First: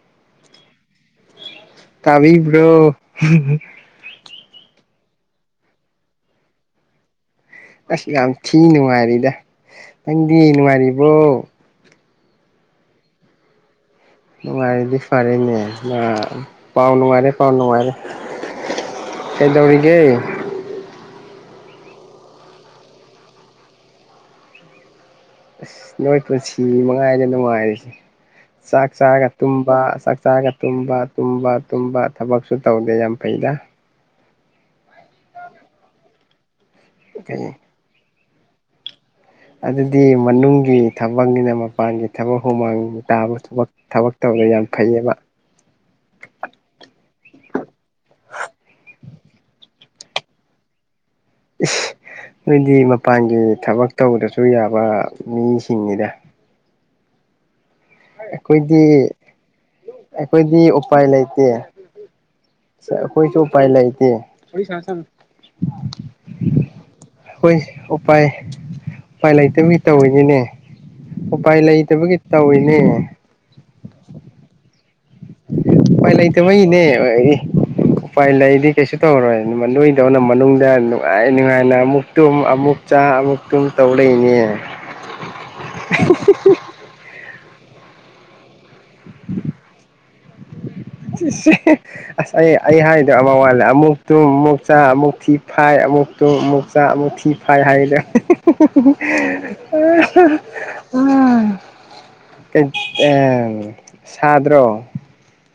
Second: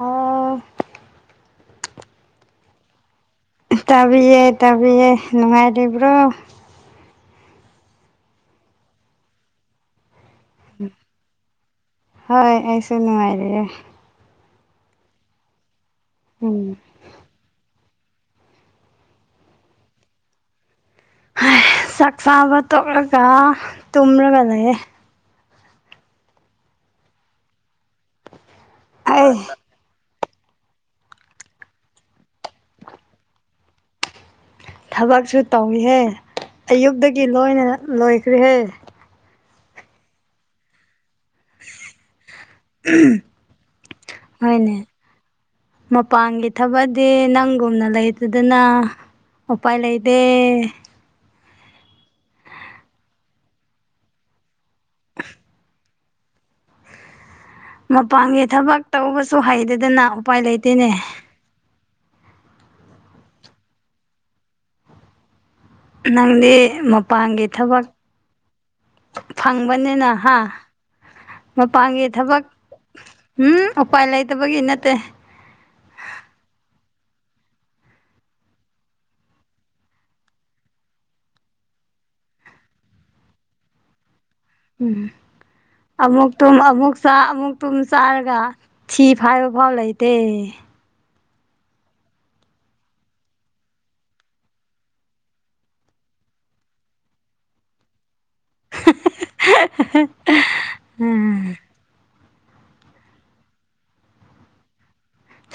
ꯑ ꯇꯕꯤꯕ꯭ꯔꯣ ꯇꯕꯤꯌꯦ ꯇꯕꯤꯌꯦ ꯅꯨꯡꯉꯥꯏꯔꯤꯕ꯭ꯔꯣ ꯑꯁ ꯌꯥꯝ ꯊꯤ ꯅꯨꯡꯉꯥꯏꯔꯤꯗ ꯅꯪꯗꯤ ꯅꯨꯡꯉꯥꯏꯔꯤꯕꯣ ꯍꯣꯏ ꯑꯩꯁꯨ ꯅꯨꯡꯉꯥꯏꯔꯤꯌꯦ ꯅꯨꯡꯉꯔꯗꯤ ꯐꯔꯦꯅꯦ ꯎꯝ ꯄꯥꯎ ꯅꯨꯡꯉꯥꯏꯔꯦ ꯄꯥꯎ ꯅꯨꯡꯉꯥꯏꯔꯦ ꯀꯩꯗꯧꯔꯤꯒꯦ ꯆꯥꯛ ꯆꯥꯕ ꯇꯣꯛꯂꯒ ꯇꯨꯝꯔꯒ ꯂꯩꯌꯦ ꯑꯁ ꯅꯣꯏ ꯄꯨꯟꯁꯤ ꯃꯉꯥꯏꯔꯦ ꯅꯨꯡꯉꯥꯏꯔꯤꯁꯦ ꯆꯥꯛ ꯆꯥꯔꯒ ꯑꯩ ꯇꯨꯝꯕ ꯆꯥꯛ ꯆꯥꯔꯒ ꯇꯨꯝꯕ ꯇꯨꯝꯕ ꯇꯨꯝꯕ ꯊꯕꯛꯁꯨ ꯇꯧꯗꯦ ꯌꯥꯝ ꯐꯩꯗ ꯊꯕꯛꯁꯨ ꯇꯧꯏꯍꯦ ꯑꯌꯨꯛꯇꯒꯤ ꯀꯩ ꯂꯣꯏꯅ ꯂꯣꯏꯈ꯭ꯔꯦꯍꯦ ꯑꯗꯨꯗꯤ ꯃꯅꯨꯡꯒꯤ ꯊꯕꯛꯅꯤꯅ ꯃꯄꯥꯟꯒꯤ ꯊꯕꯛ ꯍꯨꯃꯥꯡ ꯇꯥꯕ ꯊꯕꯛ ꯊꯕꯛ ꯇꯧꯕꯗ ꯌꯥꯝ ꯍꯣꯏꯅꯦ ꯐꯩꯌꯦꯕ ꯃꯄꯥꯟꯒꯤ ꯊꯕꯛꯗꯤ ꯅꯪꯒꯨꯝꯅ ꯂꯩꯇꯦꯗꯅ ꯎꯄꯥꯏ ꯂꯩꯇꯦ ꯏꯁ ꯅꯣꯏꯗꯤ ꯃꯄꯥꯟꯒꯤ ꯊꯕꯛ ꯇꯧꯕꯗꯁꯨ ꯌꯥꯕ ꯃꯤꯁꯤꯡꯅꯤꯗ ꯃꯄꯥꯟꯒꯤ ꯊꯕꯛ ꯑꯩꯈꯣꯏꯗꯤ ꯇꯧꯕꯁꯨ ꯍꯩꯇꯦꯗꯅ ꯎꯄꯥꯏ ꯂꯩꯇꯦꯅꯦ ꯍꯩꯇꯦ ꯑꯩꯈꯣꯏꯁꯨ ꯎꯄꯥꯏ ꯂꯩꯇꯦ ꯅꯪꯗꯤ ꯃꯄꯥꯟꯒꯤ ꯊꯕꯛ ꯄꯥꯏ ꯎꯄꯥꯏ ꯂꯩꯇꯕꯒꯤ ꯐꯪꯕꯅꯤꯅ ꯍꯥ ꯇꯧꯋꯤꯅꯤꯅꯦ ꯎꯄꯥꯏ ꯃꯄꯥꯟꯒꯤ ꯂꯩꯇꯕꯒꯤ ꯊꯕꯛ ꯇꯧꯋꯤꯅꯦ ꯎꯝ ꯎꯄꯥꯏ ꯂꯩꯇꯕꯒꯤ ꯅꯠꯇꯦ ꯎꯄꯥꯏ ꯂꯩꯇꯕꯩꯅꯦ [unintelligible] ꯎꯄꯥꯏ ꯂꯩꯗꯤ ꯀꯩꯁꯨ ꯇꯧꯔꯣꯏ ꯅꯣꯏꯗꯧꯅ ꯃꯅꯨꯡꯗ ꯅꯨꯡꯉꯥꯏ ꯅꯨꯡꯉꯥꯏꯅ ꯑꯃꯨꯛ ꯇꯨꯝ ꯑꯃꯨꯛ ꯆꯥ ꯑꯃꯨꯛꯇꯨꯝ ꯇꯧ ꯂꯩꯅꯤꯅꯦ ꯎꯝ ꯑꯃꯨꯛ ꯇꯨꯝ ꯑꯃꯨꯛ ꯆꯥ ꯑꯃꯨꯛ ꯇꯨꯝ ꯆꯥꯔꯒ ꯊꯤ ꯐꯥꯏꯕ ꯐꯥꯎ ꯂꯩꯇꯦ [unintelligible] ꯑꯁ ꯑꯩ ꯑꯩ ꯍꯥꯏꯗꯣ ꯑꯃ ꯋꯥꯠꯂꯦ ꯑꯃꯨꯛ ꯇꯨꯝ ꯑꯃꯨꯛ ꯆꯥ ꯑꯃꯨꯛ ꯊꯤ ꯐꯥꯏ ꯑꯃꯨꯛ ꯇꯣ ꯑꯃꯨꯛꯆꯥ ꯑꯃꯨꯛ ꯊꯤ ꯐꯥꯏ ꯍꯥꯏꯗꯣ ꯎꯝ [unintelligible] [unintelligible] ꯑꯝ ꯁꯥꯗ꯭ꯔꯣ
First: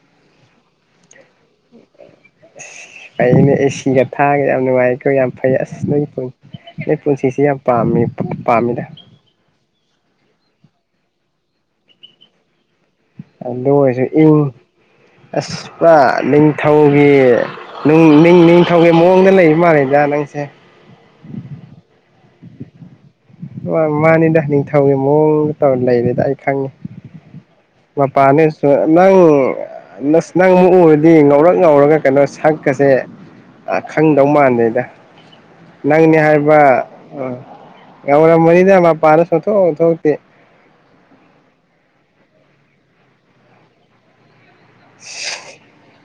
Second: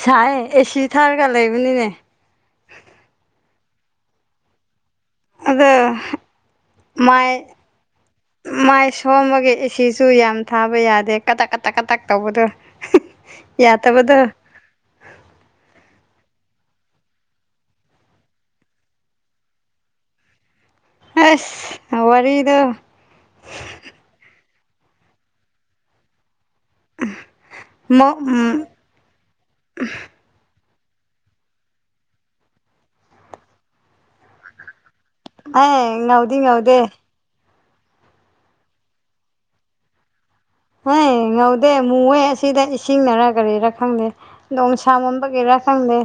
ꯁꯥꯏ ꯑꯦꯁꯤ ꯊꯥꯔꯒ ꯂꯩꯕꯅꯤꯅꯦ ꯑꯁ ꯑꯩꯗꯤ ꯑꯦ ꯁꯤꯒ ꯊꯥꯔꯒ ꯌꯥꯝ ꯅꯨꯡꯉꯥꯏ ꯌꯥꯝ ꯐꯩ ꯑꯗꯣ ꯑꯁ ꯅꯣꯏꯒꯤ ꯅꯣꯏ ꯄꯨꯟꯁꯤꯁꯤ ꯌꯥꯝ ꯄꯥꯝꯃꯤ ꯄꯥꯝꯃꯤꯗ ꯅꯣꯡꯃꯒꯤ ꯑꯦ ꯁꯤꯁꯨ ꯌꯥꯝ ꯊꯥꯕ ꯌꯥꯗꯦ ꯀꯇꯛ ꯀꯇꯛ ꯀꯇꯛ ꯇꯧꯕꯗ ꯑꯗꯨ ꯑꯣꯏꯔꯁꯨ ꯏꯪ ꯑꯁ ꯄ ꯅꯤꯡꯊꯧꯒꯤ ꯅꯤꯡ ꯅꯤꯡ ꯅꯤꯡꯊꯧꯒꯤ ꯃꯑꯣꯡꯗ ꯂꯩꯕ ꯃꯥꯜꯂꯦꯗ ꯅꯪꯁꯦ ꯑꯁ ꯋꯥꯔꯤꯗꯨ ꯃꯥ ꯃꯥꯅꯤꯗ ꯅꯤꯡꯊꯧꯒꯤ ꯃꯑꯣꯡꯗ ꯇꯧꯔ ꯂꯩꯔꯦꯗ ꯑꯩ ꯈꯪꯉꯤ [unintelligible] ꯃ ꯎꯝ ꯄꯥꯅꯤꯁꯨ ꯅꯪ ꯅꯪ ꯑꯃꯨꯛ ꯎꯔꯗꯤ ꯉꯧꯔꯛ ꯉꯧꯔꯒ ꯀꯩꯅꯣ ꯁꯛꯀꯁꯦ ꯈꯪꯗꯧ ꯃꯥꯟꯗꯦꯗ ꯑꯦ ꯅꯪꯅꯦ ꯉꯧꯗꯤ ꯍꯥꯏꯕ ꯉꯧꯗꯦ ꯉꯧꯔꯝ ꯃꯅꯤꯗꯥ ꯃꯄꯥꯟꯁꯨ ꯁꯨꯛꯊꯣꯛ ꯊꯣꯛꯇꯦ ꯍꯦ ꯉꯧꯗꯦ ꯃꯣꯏ ꯑꯁꯤꯗ ꯏꯁꯤꯡꯅꯔ ꯀꯔꯤꯔꯥ ꯈꯪꯗꯦ ꯅꯣꯡ ꯁꯥꯃꯟ ꯕꯒꯦꯔꯥ ꯈꯪꯗꯦ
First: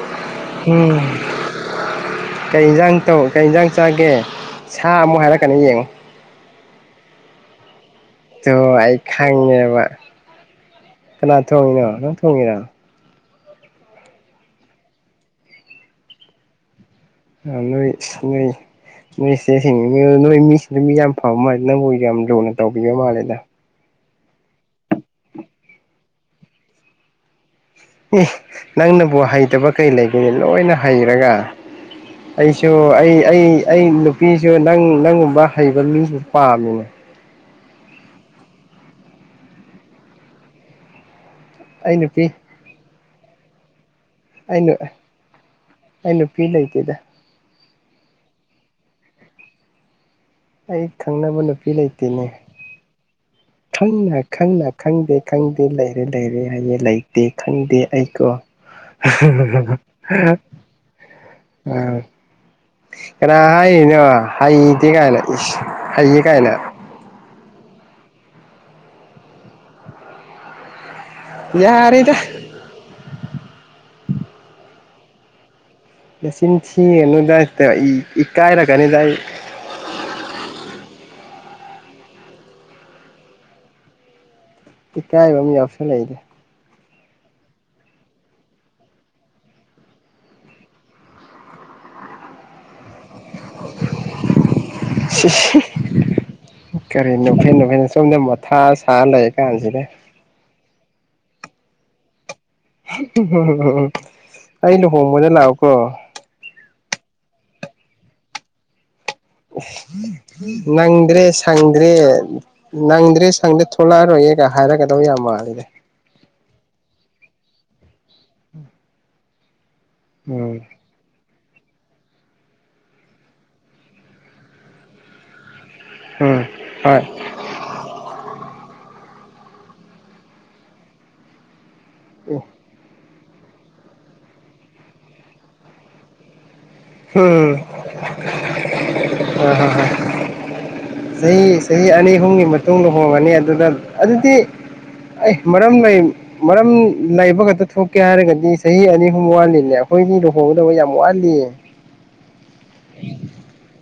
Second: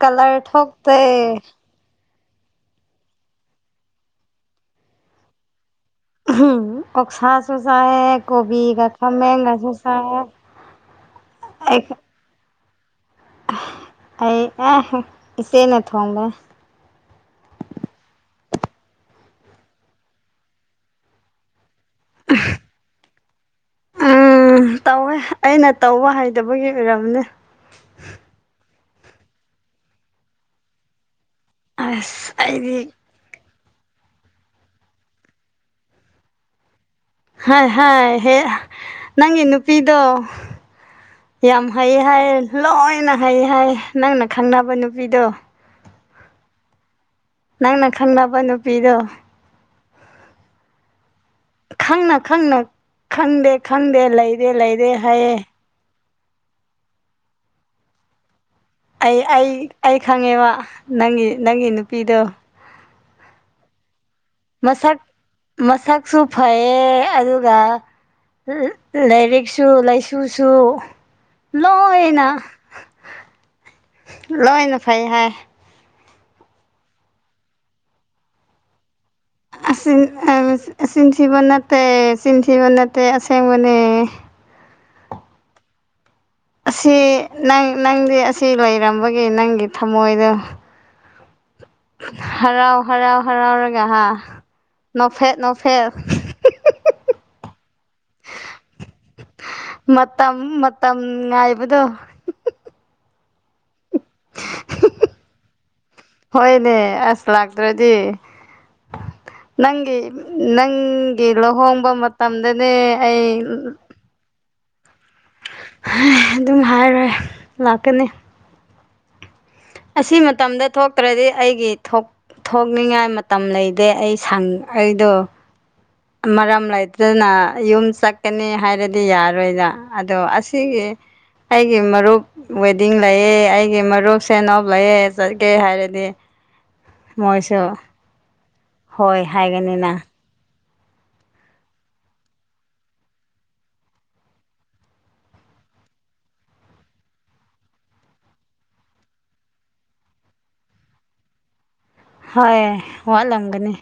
ꯀꯂꯔ ꯊꯣꯛꯇꯦ ꯎꯝ ꯀꯩ ꯌꯦꯟꯁꯥꯡ ꯇꯧ ꯀꯩ ꯌꯦꯟꯁꯥꯡ ꯆꯥꯒꯦ ꯁꯥ ꯑꯃꯨꯛ ꯍꯥꯏꯔꯛꯀꯅꯤ ꯌꯦꯡꯉꯨ [unintelligible] ꯑꯣꯛꯁꯥꯁꯨ ꯆꯥꯏꯌꯦ ꯑꯗꯨꯣ ꯀꯣꯕꯤꯒ ꯑꯩ ꯈꯥꯃꯦꯟꯒꯁꯨ ꯈꯪꯉꯦꯕ ꯆꯥꯏꯌꯦ ꯀꯅꯥ ꯑꯩ ꯊꯣꯡꯉꯤꯅꯣ ꯅꯪ ꯊꯣꯡꯉꯤꯔꯣ ꯑꯩ ꯑꯦ ꯏꯆꯦꯅ ꯊꯣꯡꯕꯅꯦ ꯅꯣꯏ ꯅꯣꯏ ꯅꯣꯏ ꯆꯦꯁꯦꯡ ꯅꯣꯏ ꯃꯤꯁ ꯑꯗꯨ ꯃꯤ ꯌꯥꯝ ꯐꯕ ꯃꯥꯜꯂꯦ ꯅꯪꯕꯨ ꯌꯥꯝ ꯂꯨꯅ ꯇꯧꯕꯤꯕ ꯃꯥꯜꯂꯦꯗ ꯎꯝ ꯇꯧꯋꯦ ꯑꯩꯅ ꯇꯧꯕ ꯍꯩꯗꯕꯒꯤ ꯑꯣꯏꯔꯝꯅꯦ꯫ ꯅꯪꯅꯕꯨ ꯍꯩꯇꯕ ꯀꯩ ꯂꯩꯒꯅꯤ ꯂꯣꯏꯅ ꯍꯩꯔꯒ ꯑꯁ ꯑꯩꯁꯨ ꯑꯩꯗꯤ ꯑꯩ ꯑꯩ ꯅꯨꯄꯤꯁꯨ ꯅꯪ ꯅꯪꯒꯨꯝꯕ ꯍꯩꯕ ꯃꯤꯁꯨ ꯄꯥꯝꯃꯤꯅꯦ꯫ ꯍꯥꯏ ꯍ ꯍ ꯅꯪꯒꯤ ꯅꯨꯄꯤꯗꯣ ꯌꯥꯝ ꯍꯩ ꯑꯩ ꯅꯨꯄꯤ ꯍꯥꯏꯌꯦ ꯂꯣꯏꯅ ꯍꯩ ꯍꯥꯏꯌꯦ ꯅꯪ ꯑꯩ ꯈꯪꯅꯕ ꯅꯨꯄꯤꯗꯣ ꯑꯩ ꯅꯨꯄꯤ ꯂꯩꯇꯦꯗ ꯅꯪꯅ ꯈꯪꯅꯕ ꯅꯨꯄꯤꯗꯣ ꯑꯩ ꯊꯪꯅ [unintelligible] ꯈꯪꯅ ꯈꯪꯅ ꯈꯪꯗꯦ ꯈꯪꯗꯦ ꯈꯪꯅ ꯂꯩꯔꯦ ꯈꯪꯅ ꯂꯩꯔꯦ ꯈꯪꯗꯦ ꯍꯥꯏꯌꯦ ꯈꯪꯗꯦ ꯂꯩꯔꯦ ꯂꯩꯔꯦ ꯍꯥꯏꯌꯦꯦ ꯂꯩꯇꯦ ꯈꯪꯗꯦ ꯑꯩꯀꯣ꯫ ꯑꯩ ꯑꯩ ꯑꯩ ꯈꯪꯉꯦꯕ ꯅꯪꯒꯤ ꯅꯪꯒꯤ ꯑꯥ ꯅꯨꯄꯤꯗꯣ ꯀꯅꯥ ꯍꯥꯏꯔꯤꯅꯣ ꯍꯩꯇꯦ ꯃꯁꯛ ꯀꯥꯏꯅ ꯏꯁ ꯃꯁꯛꯁꯨ ꯍꯩꯌꯦ ꯀꯥꯏꯅ ꯐꯩꯌꯦ ꯑꯗꯨꯒ ꯂꯥꯏꯔꯤꯛꯁꯨ ꯂꯥꯏꯁꯨꯁꯨ ꯌꯥꯔꯦꯗ ꯂꯣꯏꯅ ꯂꯣꯏꯅ ꯐꯩ ꯍꯥꯏ ꯃꯆꯤꯟ ꯊꯤꯒꯅꯨꯗ ꯏꯀꯥꯏꯔꯛꯀꯅꯤꯗ ꯑꯩ꯫ [unintelligible] ꯑꯁꯤꯟꯊꯤꯕ ꯅꯠꯇꯦ ꯆꯤꯟꯊꯤꯕ ꯅꯠꯇꯦ ꯑꯁꯦꯡꯕꯅꯦ ꯏꯀꯥꯏꯕ ꯑꯃ ꯌꯥꯎꯁꯜ ꯂꯩꯗ ꯑꯁꯤ ꯅꯪ ꯅꯪꯗꯤ ꯑꯁꯤ ꯂꯩꯔꯝꯕꯒꯤ ꯅꯪꯒꯤ ꯊꯃꯣꯏꯗꯣ ꯍꯔꯥꯎ ꯍꯔꯥꯎ ꯍꯔꯥꯎꯔꯒ ꯍꯥ ꯅꯣꯛꯐꯦꯠ ꯅꯣꯛꯐꯦꯠ ꯀꯔꯤ ꯅꯨꯄꯤ ꯅꯨꯄꯤ ꯁꯣꯝꯗ ꯃꯊꯥ ꯁꯥꯔ ꯂꯩ ꯀꯥꯟꯁꯤ ꯃꯇꯝ ꯃꯇꯝ ꯉꯥꯏꯕꯗꯣ ꯎꯝ ꯍ ꯍ ꯑꯩ ꯂꯨꯍꯣꯡꯕꯗ ꯂꯥꯛꯑꯣꯀꯣ꯫ ꯍꯣꯏꯅꯦ ꯑꯁ ꯂꯥꯛꯇ꯭ꯔꯗꯤ ꯅꯪꯒꯤ ꯅꯪꯗ꯭ꯔꯦ ꯅꯪꯒꯤ ꯁꯪꯗ꯭ꯔꯦ ꯂꯨꯍꯣꯡꯕ ꯃꯇꯝꯗꯅꯦ ꯅꯪꯗ꯭ꯔꯦ ꯑꯩ ꯁꯪꯗ꯭ꯔꯦ ꯊꯣꯛꯂꯛꯑꯔꯣꯏ ꯀ ꯍꯥꯏꯔꯛꯀꯗꯧ ꯌꯥꯝ ꯃꯥꯜꯂꯤꯗ꯫ ꯑꯗꯨꯝ ꯍꯥꯏꯔꯣꯏ ꯂꯥꯛꯀꯅꯦ꯫ ꯎꯝ ꯑꯁꯤ ꯃꯇꯝꯗ ꯊꯣꯛ ꯇ꯭ꯔꯗꯤ ꯑꯩꯒꯤ ꯊꯣꯛ ꯊꯣꯛꯅꯤꯡꯉꯥꯏ ꯃꯇꯝ ꯂꯩꯇꯦ ꯑꯩ ꯁꯪ ꯑꯩꯗꯣ ꯎꯝ ꯃꯔꯝ ꯍꯣꯏ ꯂꯩꯇꯅ ꯌꯨꯝ ꯆꯛ ꯀꯅꯤ ꯍꯥꯏꯔꯗꯤ ꯌꯥꯔꯣꯏꯗ ꯑꯗꯣ ꯑꯁꯤꯒꯤ ꯑꯩꯒꯤ ꯃꯔꯨꯞꯋꯦ ꯈꯨꯗꯤꯡ ꯂꯩꯑꯦ ꯑꯩꯒꯤ ꯃꯔꯨꯞꯁꯦꯅꯧ ꯂꯩꯑꯦ ꯆꯠꯀꯦ ꯍꯥꯏꯔꯗꯤ ꯍ ꯃꯣꯏꯁꯨ ꯍꯣꯏ ꯍꯥꯏꯒꯅꯤꯅ ꯆꯍꯤ ꯆꯍꯤ ꯑꯅꯤ ꯑꯍꯨꯝꯒꯤ ꯃꯇꯨꯡꯗ ꯍꯣꯡꯕꯅꯤ ꯑꯗꯨꯗ ꯑꯗꯨꯗꯤ ꯑꯩ ꯃꯔꯝ ꯂꯩ꯫ ꯃꯔꯝ ꯂꯩꯕ ꯈꯛꯇ ꯊꯣꯛꯀꯦ ꯍꯥꯏꯔꯒꯗꯤ ꯆꯍꯤ ꯑꯅꯤ ꯑꯍꯨꯝ ꯋꯥꯠꯂꯤꯅꯦ ꯑꯩꯈꯣꯏꯗꯤ ꯂꯨꯍꯣꯡꯒꯗꯕ ꯌꯥꯝ ꯋꯥꯠꯂꯤꯌꯦ ꯍꯣꯏ ꯋꯥꯠꯂꯝꯒꯅꯤ꯫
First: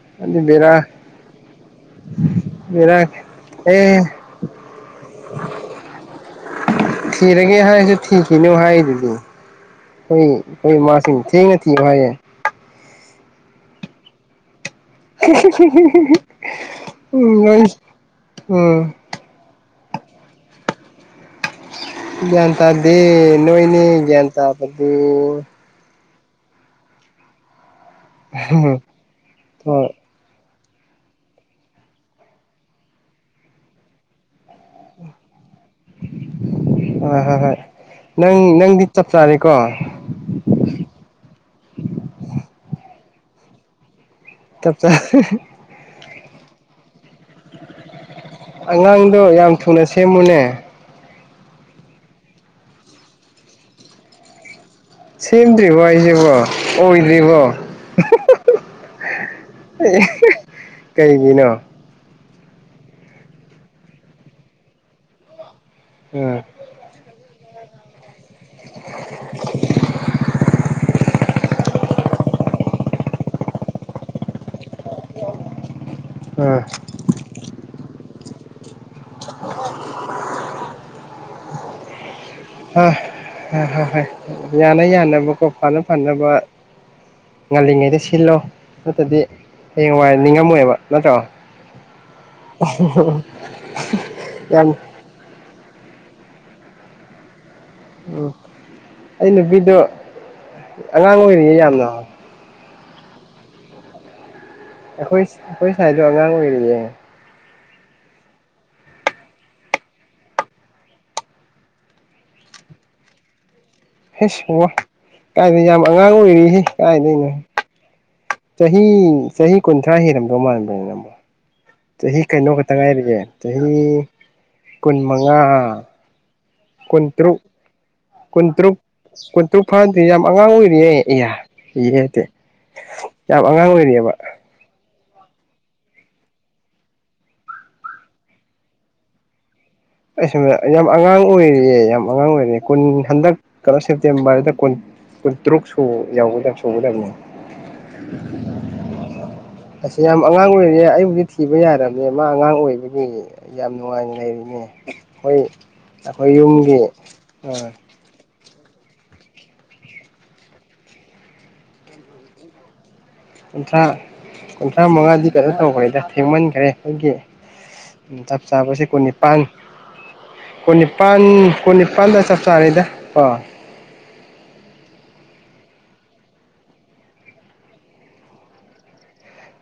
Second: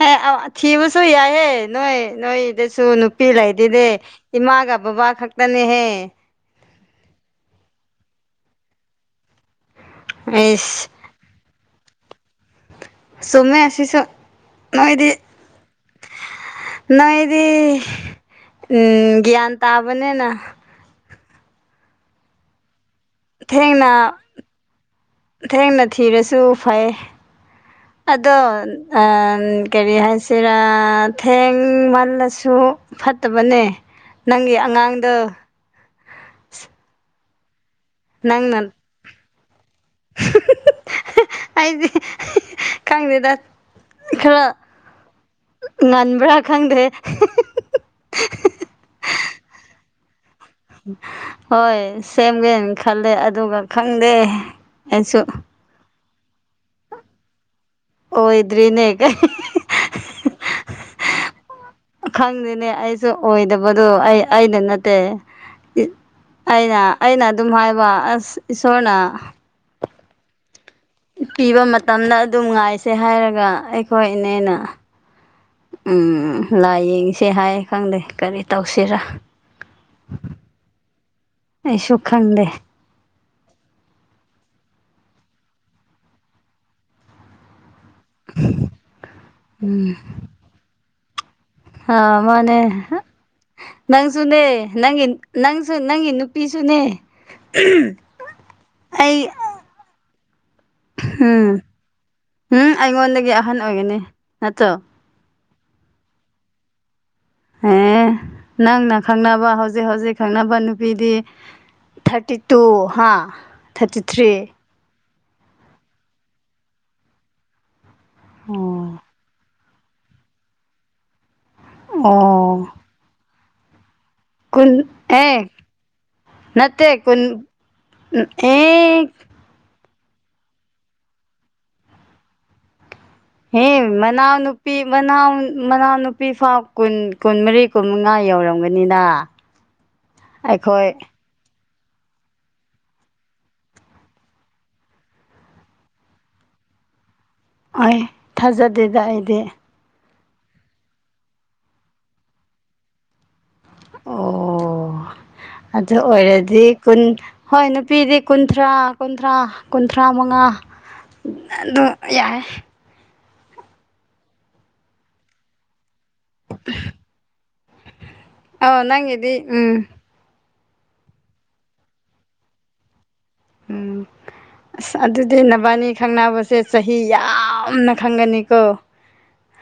ꯍꯦ ꯑꯗꯨ ꯕꯦꯔꯥ ꯑꯊꯤꯕꯁꯨ ꯌꯥꯏꯌꯦ ꯅꯣꯏ ꯅꯣꯏꯗꯁꯨ ꯕꯦꯔꯥ ꯅꯨꯄꯤ ꯂꯩꯗꯤꯗꯤ꯫ ꯑꯦ ꯏꯃꯒ ꯕꯕꯥ ꯈꯛꯇꯅꯦꯍꯦ꯫ ꯊꯤꯔꯒꯦ ꯍꯥꯏꯖꯨ ꯊꯤꯈꯤꯅꯨ ꯍꯥꯏꯗꯨꯗꯤ꯫ ꯎꯝ ꯑꯩꯁ [unintelligible] ꯊꯦꯡꯅ ꯊꯤ [unintelligible] ꯆꯨꯝꯃꯦ ꯑꯁꯤꯁꯨ꯫ [unintelligible] ꯎꯝ ꯅꯣꯏꯗꯤ ꯅꯣꯏ ꯎꯝ ꯒ꯭ꯌꯥꯟ ꯇꯥꯕꯅꯤꯅ꯫ ꯒ꯭ꯌꯥꯟ ꯇꯥꯗꯦ ꯅꯣꯏꯅꯤ ꯊꯦꯡꯅ ꯒ꯭ꯌꯥꯟ ꯇꯥꯕꯗꯣ ꯊꯦꯡꯅ ꯊꯤꯔꯁꯨ ꯐꯩ ꯑꯗꯣ ꯑ ꯍꯣꯏ ꯀꯔꯤ ꯍꯥꯏꯁꯤ ꯍꯦꯔ ꯊꯦꯡ ꯃꯥꯜꯂꯁꯨ ꯐꯠꯇꯕꯅꯦ꯫ ꯅꯪꯒꯤ ꯑꯉꯥꯡꯗ ꯍꯣꯏ ꯍꯣꯏ ꯅꯪ ꯅꯪꯗꯤ ꯆꯥꯛ ꯆꯥꯔꯦꯀꯣ꯫ ꯑꯩꯗꯤꯦ ꯈꯪꯗꯦꯗ ꯈꯔ ꯆꯞꯆꯥꯔꯦ꯫ ꯉꯟꯕ꯭ꯔ ꯈꯪꯗꯦ ꯍꯤ ꯍꯤ꯫ ꯑꯉꯥꯡꯗꯣ ꯌꯥꯝ ꯊꯨꯅ ꯁꯦꯝꯃꯨꯅꯦ ꯍꯣꯏ ꯁꯦꯝꯒꯦꯅ ꯈꯜꯂꯦ ꯑꯗꯨꯒ ꯈꯪꯗꯦ ꯑꯩꯁꯨ ꯁꯦꯝꯗ꯭ꯔꯤꯕꯣ ꯍꯥꯏꯁꯤꯕꯣ ꯑꯣꯏꯗ꯭ꯔꯤꯕꯣ꯫ ꯑꯣꯣꯏꯗ꯭ꯔꯤꯅꯦ ꯀꯩꯒꯤꯅꯣ ꯈꯪꯗꯦꯅꯦ ꯑꯩꯖꯨ ꯑꯣꯏꯗꯕꯗꯣ ꯑꯩ ꯑꯩꯗ ꯅꯠꯇꯦ꯫ [unintelligible] ꯑꯩꯅ ꯑꯩꯅ ꯑꯗꯨꯝ ꯍꯥꯏꯕ ꯑꯁ ꯏꯁꯣꯔꯅ [unintelligible] ꯄꯤꯕ ꯃꯇꯝꯗ ꯑꯗꯨꯝ ꯉꯥꯏꯁꯦ ꯍꯥꯏꯔꯒ ꯑꯩꯈꯣꯏꯅꯦꯅ꯫ ꯎꯝ ꯂꯥꯏ ꯌꯦꯡꯁꯦ ꯍꯥꯏ ꯈꯪꯗꯦ ꯀꯔꯤ ꯇꯧꯁꯤꯔꯥ꯫ [unintelligible] ꯑꯩꯁꯨ ꯈꯪꯗꯦ꯫ ꯍꯥ ꯍ ꯍꯣꯏ ꯌꯥꯅ ꯌꯥꯅꯕꯀꯣ ꯐꯅ ꯐꯅꯕ ꯉꯜꯂꯤꯉꯩꯗ ꯁꯤꯜꯂꯣ ꯅꯠꯇꯗꯤ ꯍꯌꯦꯡ ꯋꯥꯏ ꯅꯤꯡꯉꯝꯃꯣꯏꯕ ꯅꯠꯇ꯭ꯔꯣ ꯍꯥ ꯃꯥꯅꯦ ꯅꯪꯖꯨꯅꯦ ꯌꯥꯝ ꯅꯪꯒꯤ ꯅꯪꯁꯨ ꯅꯪꯒꯤ ꯅꯨꯄꯤꯁꯨꯅꯦ ꯎꯝ ꯑꯩ ꯅꯨꯄꯤꯗꯨꯣ ꯑꯉꯥꯡ ꯑꯣꯏꯔꯤꯌꯦ ꯌꯥꯝꯅ ꯍꯝ ꯑꯩꯉꯣꯟꯗꯒꯤ ꯑꯍꯟ ꯑꯣꯏꯒꯅꯤ ꯅꯠꯇ꯭ꯔꯣ꯫ ꯑꯩꯈꯣꯏ ꯑꯩꯈꯣꯏ ꯁꯥꯏꯗꯣ ꯑꯉꯥꯡ ꯑꯣꯏꯔꯤꯌꯦ ꯑꯦ ꯅꯪꯅ ꯈꯪꯅꯕ ꯍꯧꯖꯤꯛ ꯍꯧꯖꯤꯛ ꯈꯪꯅꯕ ꯅꯨꯄꯤꯗꯤ ꯊꯥꯔꯇꯤ ꯇꯨ ꯍꯥꯥ꯫ ꯍꯩ ꯑꯣ ꯀꯥꯏꯗ ꯌꯥꯝ ꯑꯉꯥꯡ ꯑꯣꯏꯔꯤꯍꯦ ꯀꯥꯏꯗꯩꯅꯣ꯫ ꯆꯍꯤ ꯑꯣ ꯆꯍꯤ ꯀꯨꯟꯊ꯭ꯔꯥ ꯍꯦꯜꯂꯝꯗꯧ ꯃꯥꯟꯕꯅꯤꯅꯦ ꯑꯃꯨꯛ꯫ ꯆꯍꯤ ꯀꯩꯅꯣ ꯑꯣ ꯈꯛꯇ ꯉꯥꯏꯔꯤꯌꯦ ꯆꯍꯤ ꯀꯨꯟ ꯑꯦ ꯅꯠꯇꯦ ꯀꯨꯟ ꯀꯨꯟꯇꯔꯨꯛ ꯑꯦ꯫ ꯑꯗꯨ ꯐꯥꯗꯦ ꯌꯥꯝ ꯑꯉꯥꯡ ꯑꯣꯏꯔꯤꯌꯦ ꯑꯌꯥ [unintelligible] ꯍꯦ ꯃꯅꯥꯎ ꯅꯨꯄꯤ ꯃꯅꯥꯎ ꯃꯅꯥꯎꯅꯨꯄꯤ ꯐꯥꯎ ꯀꯨꯟ ꯀꯨꯟꯃꯔꯤ ꯀꯨꯟꯃꯉꯥ ꯌꯧꯔꯝꯒꯅꯤꯅ [inaudible] ꯑꯩ ꯁ ꯌꯥꯝ ꯑꯉꯥꯡ ꯑꯣꯏꯔꯤꯑꯦ ꯌꯥꯝ ꯑꯉꯥꯡ ꯑꯣꯏꯔꯤꯑꯦ ꯀꯨꯟ ꯍꯟꯗꯛ ꯀꯔꯥ ꯁꯦꯞꯇꯦꯝꯕꯔꯗ ꯀꯨꯟ ꯀꯨꯟꯇꯔꯨꯛ ꯁꯣ ꯌꯧꯒꯗꯕ ꯁꯧꯒꯗꯕꯅꯦ꯫ ꯍꯣꯏ ꯊꯥꯖꯗꯦꯗ ꯑꯩꯗꯤ ꯑꯁ ꯌꯥꯝ ꯑꯉꯥꯡ ꯑꯣꯏꯔꯤꯑꯦ ꯑꯩꯕꯨꯗꯤ ꯊꯤꯕ ꯌꯥꯔꯕꯅꯦ ꯃꯥ ꯑꯉꯥꯡ ꯑꯣꯏꯕꯒꯤ꯫ ꯌꯥꯝ ꯅꯨꯡꯉꯥꯏꯅ ꯂꯩꯔꯤꯅꯦ ꯑꯣ ꯑꯩꯈꯣꯏ ꯑꯗꯨ ꯑꯩꯈꯣꯏ ꯑꯣꯏꯔꯗꯤ ꯌꯨꯝꯒꯤ ꯀꯨꯟ ꯍꯣꯏ ꯅꯨꯄꯤꯗꯤ ꯀꯨꯟꯊ꯭ꯔꯥ ꯀꯨꯟꯊ꯭ꯔꯥ ꯀꯨꯟꯊ꯭ꯔꯥ ꯃꯉꯥ ꯑꯗꯨ ꯌꯥꯔꯦ꯫ ꯀꯨꯟꯊ꯭ꯔꯥ ꯀꯨꯟꯊ꯭ꯔꯥ ꯃꯉꯥꯗꯤ ꯀꯩꯅꯣ ꯇꯧꯈ꯭ꯔꯦꯗ꯫ ꯊꯦꯡꯃꯟꯈ꯭ꯔꯦ ꯑꯩꯈꯣꯏꯒꯤ ꯆꯞ ꯑꯧ ꯆꯥꯕꯁꯦ ꯀꯨꯟ ꯅꯪꯒꯤꯗꯤ ꯅꯤꯄꯥꯟ꯫ ꯎꯝ ꯀꯨꯟꯅꯤꯄꯥꯟ ꯀꯨꯟꯅꯤꯄꯥꯟꯗ ꯆꯞ ꯆꯥꯔꯤꯗ ꯑꯣ꯫ ꯎꯝ꯫ ꯑꯁ ꯑꯗꯨꯗꯤ ꯅꯕꯥꯅꯤ ꯈꯪꯅꯕꯁꯦ ꯆꯍꯤ ꯌꯥꯝꯅ ꯈꯪꯒꯅꯤꯀꯣ꯫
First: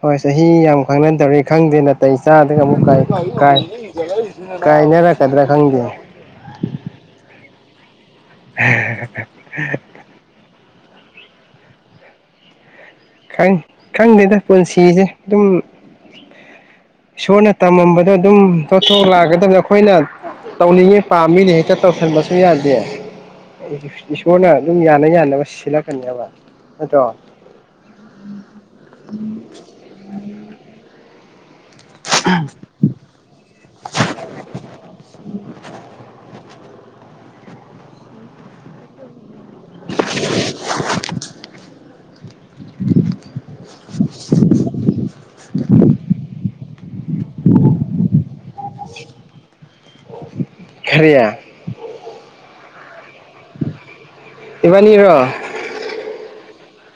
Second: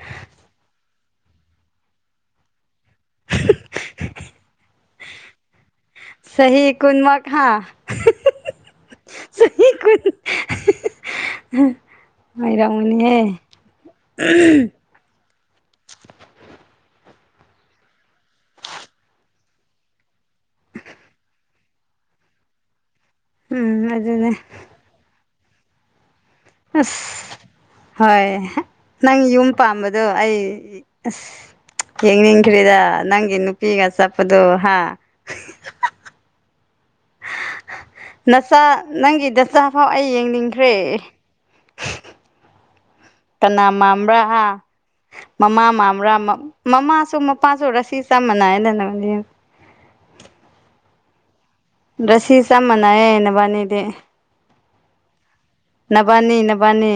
ꯍꯣꯏ ꯆꯍꯤ ꯌꯥꯝ ꯈꯪꯅꯟ ꯇꯧꯔꯤ ꯈꯪꯗꯦ ꯅꯥꯇꯩ ꯆꯥꯗꯒ ꯑꯃꯨꯛ ꯀꯥꯏ ꯀꯥꯏ ꯀꯥꯏꯅꯔꯛꯀꯗ꯭ꯔꯥ ꯈꯪꯗꯦ꯫ ꯆꯍꯤ ꯀꯨꯟꯃ ꯃꯈꯥ꯫ ꯆꯍꯤ ꯀꯨꯟ ꯑꯈ [unintelligible] ꯈꯪꯗꯦꯗ ꯄꯨꯟꯁꯤꯁꯦ ꯑꯗꯨꯝ ꯏꯁꯣꯔꯅ ꯇꯝꯃꯝꯕꯗꯣ ꯑꯗꯨꯝ ꯇꯣꯠꯊꯣꯛ ꯂꯥꯛꯀꯗꯕꯗ ꯑꯩꯈꯣꯏꯅ ꯇꯧꯅꯤꯡꯉꯦ ꯄꯥꯝꯃꯤꯅꯦ ꯍꯦꯛꯇ ꯇꯧꯁꯟꯕꯁꯨ ꯌꯥꯗꯦ꯫ ꯎꯝ ꯑꯗꯨꯅꯦ ꯏꯁꯣꯔꯅ ꯑꯗꯨꯝ ꯌꯥꯅ ꯌꯥꯅꯕ ꯁꯤꯜꯂꯛꯀꯅꯦꯕ ꯅꯠꯇ꯭ꯔꯣ ꯍꯁ ꯍꯣꯏ ꯅꯪ ꯌꯨꯝ ꯄꯥꯝꯕꯗꯣ ꯑꯩ ꯑꯁ ꯌꯦꯡꯅꯤꯡꯈ꯭ꯔꯤꯗ ꯅꯪꯒꯤ ꯅꯨꯄꯤꯒ ꯆꯠꯄꯗꯣ ꯍꯥ꯫ ꯅꯆꯥ ꯅꯪꯒꯤ ꯅꯆꯥꯐꯥꯎ ꯑꯩ ꯌꯦꯡꯅꯤꯡꯈ꯭ꯔꯦ [inaudible] ꯀꯅꯥ ꯃꯝꯕ꯭ꯔꯥ ꯍꯥ ꯃꯃꯥ ꯃꯝꯕ꯭ꯔꯥ ꯃꯃꯥꯁꯨ ꯄꯖꯨ ꯔꯥꯁꯤ ꯆꯞ ꯃꯅꯩꯗꯅ [unintelligible] ꯁꯨꯏꯌꯦ꯫ ꯔꯁꯤ ꯆꯞ ꯃꯅꯩꯌꯦ ꯅꯥꯕꯅꯤꯗꯤ ꯏꯕꯅꯤꯔꯣ꯫ ꯅꯕꯥꯅꯤ ꯅꯕꯥꯅꯤ꯫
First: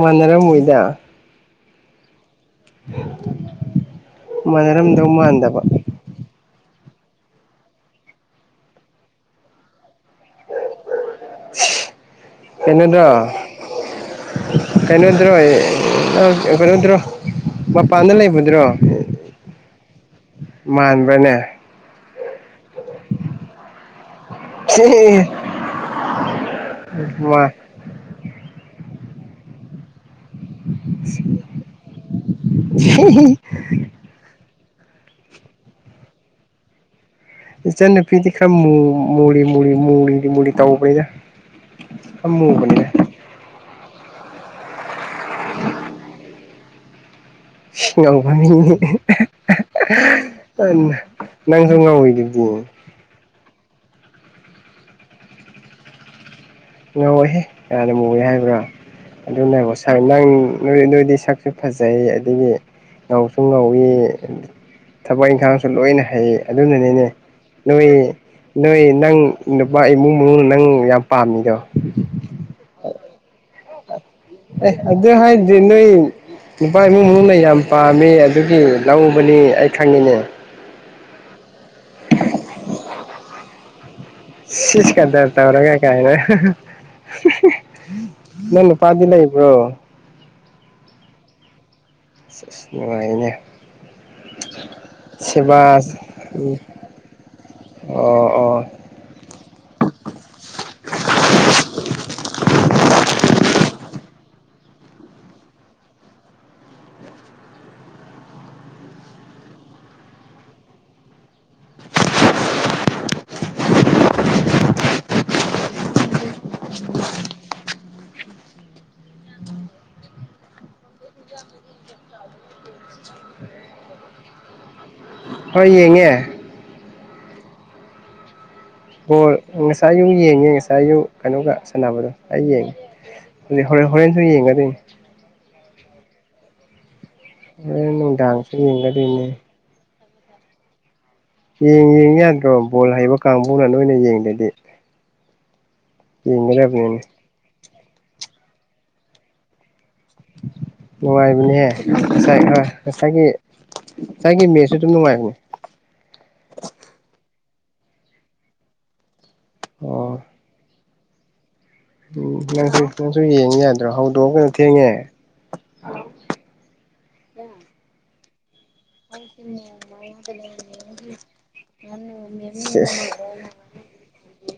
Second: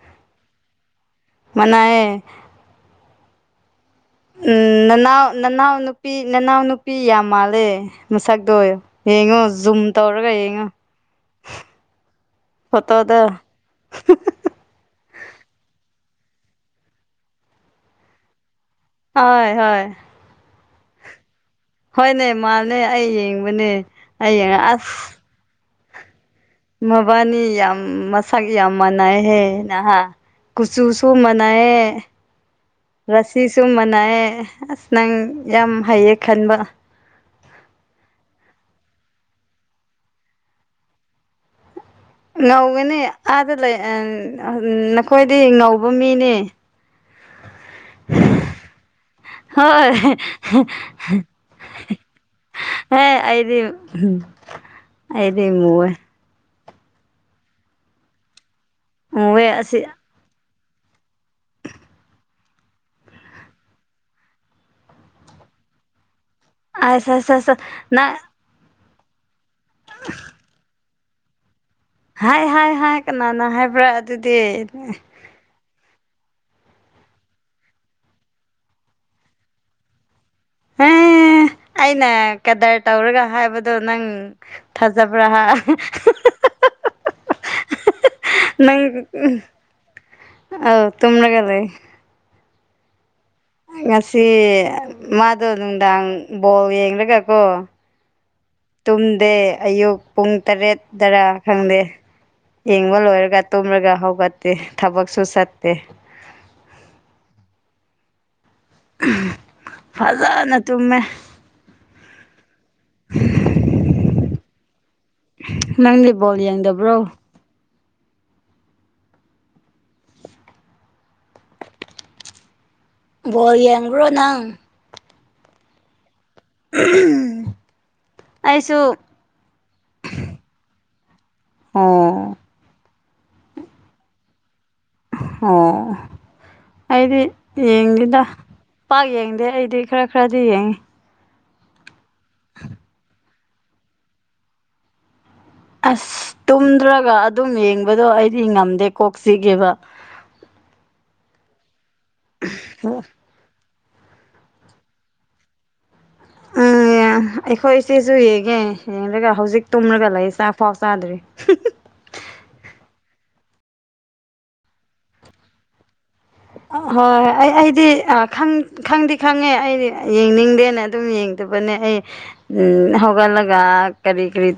ꯃꯅꯔꯝꯃꯣꯏꯗ ꯃꯅꯩꯌꯦ [unintelligible] ꯎꯝ ꯃꯥꯟꯅꯔꯝꯗꯧ ꯅꯅꯥꯎ ꯃꯥꯟꯗꯕ ꯅꯅꯥꯎ ꯅꯨ ꯅꯨꯄꯤ ꯅꯅꯥꯎ ꯅꯨꯄꯤ ꯌꯥꯝ ꯃꯥꯜꯂꯦ ꯃꯁꯛꯇꯣ ꯌꯦꯡꯉꯣ ꯨꯖꯨꯝ ꯇꯧꯔꯒ ꯌꯦꯡꯉꯣ ꯐꯣꯇꯣꯗ꯫ ꯀꯩꯅꯣꯗ꯭ꯔꯣꯏ ꯀꯩꯅꯣꯗ꯭ꯔꯣ ꯃꯄꯥꯟꯗ ꯂꯩꯕꯗꯨꯔꯣ꯫ ꯍꯣꯏ ꯍꯣꯏ꯫ ꯃꯥꯟꯕ꯭ꯔꯅꯦ ꯍꯣꯏꯅꯦ ꯃꯥꯅꯦ ꯑꯩ ꯌꯦꯡꯕꯅꯦ ꯑꯩ ꯌꯦꯡꯉ ꯁꯤ ꯑꯁ ꯃꯕꯥꯅꯤ ꯃꯥ ꯌꯥꯝ ꯃꯁꯥꯒꯤ ꯌꯥꯝ ꯃꯥꯟꯅꯍꯦ ꯅꯍꯥ ꯀꯨꯆꯨꯁꯨ ꯃꯅꯥꯔꯦ ꯔꯁꯤꯁꯨ ꯇꯨꯝꯕꯅꯥꯑꯦ ꯑꯁ ꯅꯪ ꯌꯥꯝ ꯍꯩꯌꯦ ꯈꯟꯕ꯫ ꯏꯆꯟꯅ ꯅꯨꯄꯤꯗꯤ ꯈꯔ ꯃꯨ ꯃꯨꯔꯤ ꯃꯨꯂꯤꯗꯤ ꯃꯨꯂꯤ ꯇꯧꯕꯩꯗ ꯉꯧꯒꯅꯤ ꯑꯥꯗ ꯂꯩ ꯅꯈꯣꯏꯗꯤ ꯉꯧꯕ ꯃꯤꯅꯤ ꯉꯝꯕ ꯃꯤꯅꯤ꯫ ꯍꯣꯏ ꯇꯟ ꯅꯪꯖꯨ ꯉꯥꯎꯔꯤꯗꯨꯗꯤ꯫ ꯍꯦ ꯑꯩꯗꯤ ꯑꯩꯗꯤ ꯃꯨꯌꯦ ꯉꯧꯋꯤꯌꯦ ꯀꯅꯥꯅ ꯃꯨꯏ ꯍꯥꯏꯕ꯭ꯔꯥ ꯃꯨꯋꯦ ꯑꯗꯨꯅ ꯑꯁꯤ ꯅꯪ ꯅꯅꯣꯏꯔꯗꯤ ꯁꯛꯁꯨ ꯐꯖꯩ ꯑꯗꯨꯗꯒꯤ ꯉꯥꯎꯁꯨ ꯉꯧꯏ ꯫ ꯊꯕꯛ ꯏꯪꯈꯥꯡꯁꯨ ꯂꯣꯏꯅ ꯍꯩ ꯑꯗꯨꯅꯅꯤꯅꯦ ꯑꯁ ꯑꯁ ꯑꯁ ꯅꯣꯏ ꯅꯪ ꯅꯣꯏ ꯅꯪ ꯅꯨꯄꯥ ꯏꯃꯨꯡ ꯃꯅꯨꯡꯅ ꯅꯪ ꯌꯥꯝ ꯄꯥꯝꯃꯤꯗꯣ꯫ ꯍꯥꯏ ꯍꯥꯏ ꯍꯥꯏ ꯀꯅꯥꯅ ꯍꯥꯏꯕ ꯑꯦ ꯑꯗꯨꯗ ꯍꯥꯏ ꯑꯗꯨꯗꯤ ꯅꯣꯏ ꯅꯨꯄꯥꯏ ꯏꯃꯨꯡ ꯃꯅꯨꯡꯅ ꯌꯥꯝ ꯄꯥꯝꯃꯤ ꯑꯗꯨꯒꯤ ꯂꯧꯎꯕꯅꯤ ꯑꯩ ꯈꯪꯉꯤꯅꯦ꯫ ꯑꯦ ꯑꯩꯅ ꯀꯗꯔ ꯇꯧꯔꯒ ꯍꯥꯏꯕꯗꯣ ꯅꯪ ꯁꯤꯖ ꯊꯥꯖꯕ꯭ꯔꯥ ꯀꯗꯔ ꯇꯧꯔꯒ ꯀꯥꯏꯅ꯫ ꯅꯪ ꯅꯨꯄꯥꯗꯤ ꯂꯩꯕꯔꯣ꯫ ꯑꯣ ꯇꯨꯝꯃꯨꯔꯕꯩ꯫ ꯅꯨꯡꯉꯥꯏꯅꯦ ꯉꯁꯤ ꯃꯥꯗꯣ ꯁꯦꯕꯥꯁ ꯅꯨꯡꯗꯥꯡ ꯎꯝ ꯕꯣꯜ ꯌꯦꯡꯂꯒꯀꯣ ꯑꯣ ꯑꯣ ꯇꯨꯝꯗꯦ ꯑꯌꯨꯛ ꯄꯨꯡ ꯇꯔꯦꯠ ꯇꯔꯥ ꯈꯪꯗꯦ ꯌꯦꯡꯕ ꯂꯣꯏꯔꯒ ꯇꯨꯝꯔꯒ ꯍꯧꯒꯠꯇꯦ ꯊꯕꯛꯁꯨ ꯆꯠꯇꯦ꯫ [unintelligible] ꯐꯖꯅ ꯇꯨꯝꯃꯦ꯫ [unintelligible] ꯅꯪꯗꯤ ꯕꯣꯜ ꯌꯦꯡꯗꯕ꯭ꯔꯣ ꯕꯣꯜ ꯌꯦꯡꯕ꯭ꯔꯣ ꯅꯪ ꯍꯣꯏ ꯌꯦꯡꯉꯦ [unintelligible] ꯑꯩꯁꯨ ꯕꯣꯜ ꯉꯁꯥꯏ ꯌꯨꯛ ꯌꯦꯡꯉꯦ ꯉꯁꯥꯏꯌꯨꯛ ꯀꯩꯅꯣꯒ ꯁꯥꯟꯅꯕꯗꯣ ꯑꯣ ꯑꯩ ꯌꯦꯡꯉꯦ꯫ ꯍꯣꯔꯦ ꯍꯣꯔꯦꯟꯁꯨ ꯌꯦꯡꯒꯅꯤ꯫ ꯑꯣ ꯑꯩꯗꯤ ꯍꯣꯔꯦꯟ ꯌꯦꯡꯗꯦꯗ ꯅꯨꯡꯗꯥꯡꯁꯨ ꯄꯥꯛ ꯌꯦꯡꯒꯗꯣꯏꯅꯤ ꯌꯦꯡꯗꯦ ꯑꯩꯗꯤ ꯈꯔ ꯈꯔꯗꯤ ꯌꯦꯡꯉꯦ꯫ ꯌꯦꯡ ꯌꯦꯡ ꯌꯥꯗ꯭ꯔꯣ ꯕꯣꯜ ꯍꯩꯕ ꯀꯥꯡꯕꯨꯅ ꯅꯣꯏꯅ ꯌꯦꯡꯗꯗꯤ ꯑꯁ ꯌꯦꯡꯒꯗꯕꯅꯤꯅꯦ ꯇꯨꯝꯗ꯭ꯔꯒ ꯑꯗꯨꯝ ꯌꯦꯡꯕꯗꯣ ꯑꯩꯗꯤ ꯉꯝꯗꯦ ꯀꯣꯛ ꯆꯤꯛꯑꯦꯕ ꯅꯨꯡꯉꯥꯏꯕꯅꯤꯍꯦ ꯉꯁꯥꯏ ꯈꯔ ꯉꯁꯥꯏꯒꯤ ꯉꯥꯏꯒꯤ ꯃꯦꯁꯨ ꯑꯗꯨꯝ ꯅꯨꯡꯉꯥꯏꯕꯅꯦ ꯎꯝ ꯑꯩꯈꯣꯏ ꯏꯆꯦꯁꯨ ꯌꯦꯡꯉꯦ ꯌꯦꯡꯔꯒ ꯍꯧꯖꯤꯛ ꯑꯣ ꯇꯨꯝꯔꯒ ꯂꯩ ꯆꯥꯛ ꯑꯝꯐꯥꯎ ꯆꯥꯗ꯭ꯔꯤ ꯎꯝ ꯅꯪꯁꯨ ꯅꯪꯁꯨꯝ ꯌꯦꯡ ꯌꯥꯗ꯭ꯔꯣ ꯍꯧꯗꯣꯛꯑꯣ ꯀꯩꯅꯣ ꯊꯦꯡꯉꯦ꯫ ꯍꯣꯏ ꯑꯩ ꯑꯩꯗꯤ ꯑ ꯈꯪ ꯈꯪꯗꯤ ꯈꯪꯉꯦ ꯑꯩꯗꯤ ꯌꯦꯡꯅꯤꯡꯗꯦꯅ ꯑꯗꯨꯝ ꯌꯦꯡꯗꯕꯅꯦ ꯑꯩ ꯎꯝ ꯍꯧꯒꯠꯂꯒꯥ ꯀꯔꯤ ꯀꯔꯤ